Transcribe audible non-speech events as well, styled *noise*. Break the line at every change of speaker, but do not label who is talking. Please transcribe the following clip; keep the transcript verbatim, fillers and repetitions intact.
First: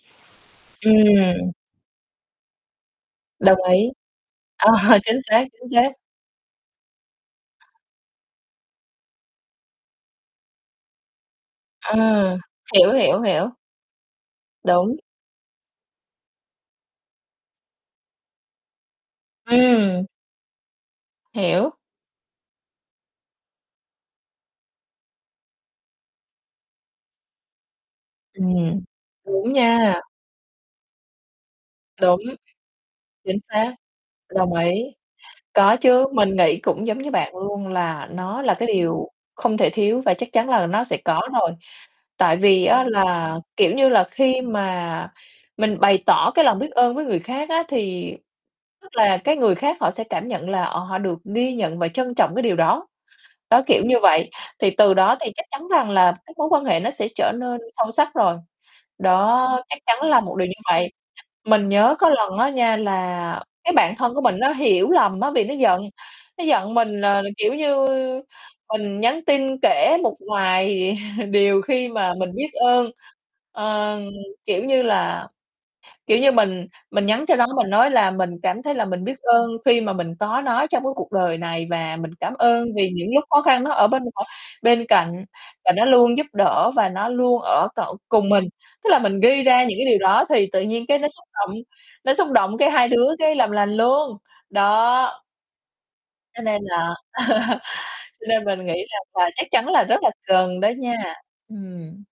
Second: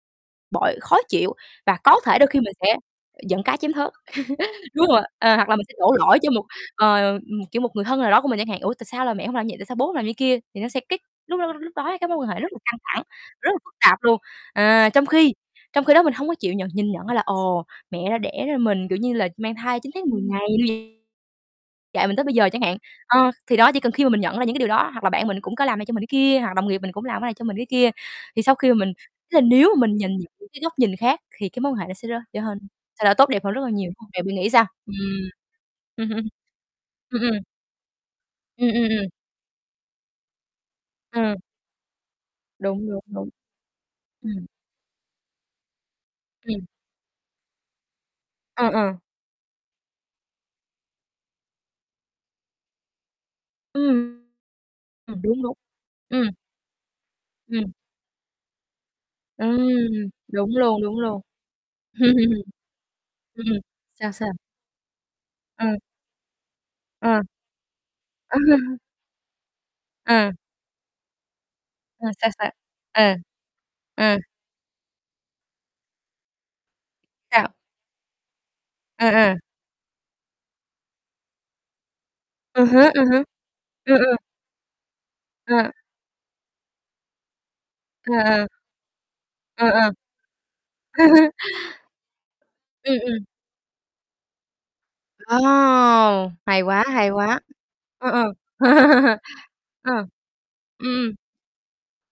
Bội, khó chịu
Ừm.
và có thể đôi khi mình sẽ, ờ, giận
Đồng
cá chém thớt,
ý, ờ,
*laughs* đúng không ạ?
chính
Ờ,
xác,
hoặc là mình
chính
sẽ
xác.
đổ lỗi cho một, ờ, ừ, ừm, kiểu, một người thân nào đó của mình chẳng hạn, "Ủa, tại sao là mẹ hông làm như vậy? Tại sao bố hông làm như kia?" thì nó sẽ kích lúc đó lúc lúc đó ấy cái mối quan
À,
hệ rất là căng
hiểu,
thẳng,
hiểu, hiểu.
rất là phức tạp luôn. À,
Đúng.
trong khi trong khi đó mình hông có chịu nhận nhìn nhận ra là, ồ, mẹ đã đẻ ra mình, kiểu như là, mang thai chín tháng
Ừm.
mười ngày
Hiểu.
*unintelligible* dạy mình tới bây giờ chẳng hạn. Ờ, thì đó, chỉ cần khi mà mình nhận ra những cái điều đó hoặc là bạn mình cũng có làm này cho mình cái kia, hoặc đồng nghiệp mình cũng làm cái này cho mình cái kia thì sau khi mà
Ừm,
mình tức là
đúng
nếu mà mình
nha.
nhần nhịn cái góc nhìn khác khì cái mối quan hệ nó sẽ rớ
Đúng.
trở hên thay đổi tốt
Chính
đẹp hơn rất là
xác,
nhiều, đúng hông, vậy bạn nghĩ
đồng
sao?
ý.
Ừm.
Có chứ,
*chuckles*
mình nghĩ cũng giống như
Ừm, ừm.
bạn luôn là nó là cái
Ừm, ừm,
điều
ừm.
không thể thiếu và chắc chắn là nó sẽ có
Ừ.
rồi. Tại vì á
Đúng, đúng, đúng.
là, kiểu như là, khi
Ừm.
mà mình bày tỏ cái lòng
Ừm.
biết ơn với người khác á thì
Ờ,
tức
ờ.
là cái người khác họ sẽ cảm nhận là, ờ, họ được ghi nhận và trân trọng cái điều đó. Đó, kiểu như
Ưm.
vậy, thì từ đó
Ừm,
thì
đúng,
chắc
đúng.
chắn rằng là
Ừm.
các mối quan hệ nó sẽ trở nên
Ừm.
sâu sắc rồi, đó,
Ừm,
chắc chắn là một điều như
đúng luôn,
vậy.
đúng luôn.
Mình nhớ có lần á
*laughs*
nha là
Ừm, ừm.
cái bạn
sao,
thân của
sao?
mình nó hiểu lầm á, bị nó
Ờ.
giận, nó giận mình
Ờ.
nờ là kiểu như
Ờ.
mình nhắn tin kể một
Ờ.
vài *chuckles* điều khi
Ờ,
mà
sao
mình
s
biết
bạn?
ơn
Ờ,
ờ,
ừ.
kiểu như là, kiểu như, mình mình nhắn cho nó,
Sao?
mình nói là mình cảm thấy là mình
Ừ,
biết
ừ.
ơn khi mà mình có nó trong cái cuộc đời này và mình cảm
Ừ
ơn
hứ,
vì
ừ
những
hứ.
lúc khó khăn nó ở
Ừ,
bên
ừ.
*unintelligible* bên cạnh
À.
và nó luôn giúp đỡ và nó luôn ở cậu cùng
À,
mình,
à.
tức là mình ghi ra
Ừ,
những cái
à.
điều đó thì tự nhiên cái nó xúc
*laughs*
động, nó xúc động cái hai
Ừm,
đứa
ừm.
cái làm lành luôn, đó.
Ồ,
Cho
hay
nên
quá,
là
hay quá,
*laughs*
ờ, ờ.
cho nên mình nghĩ rằng là
*laughs*
chắc chắn là
Ờ,
rất
ừm,
là cần đó
ừm.
nha, ừm.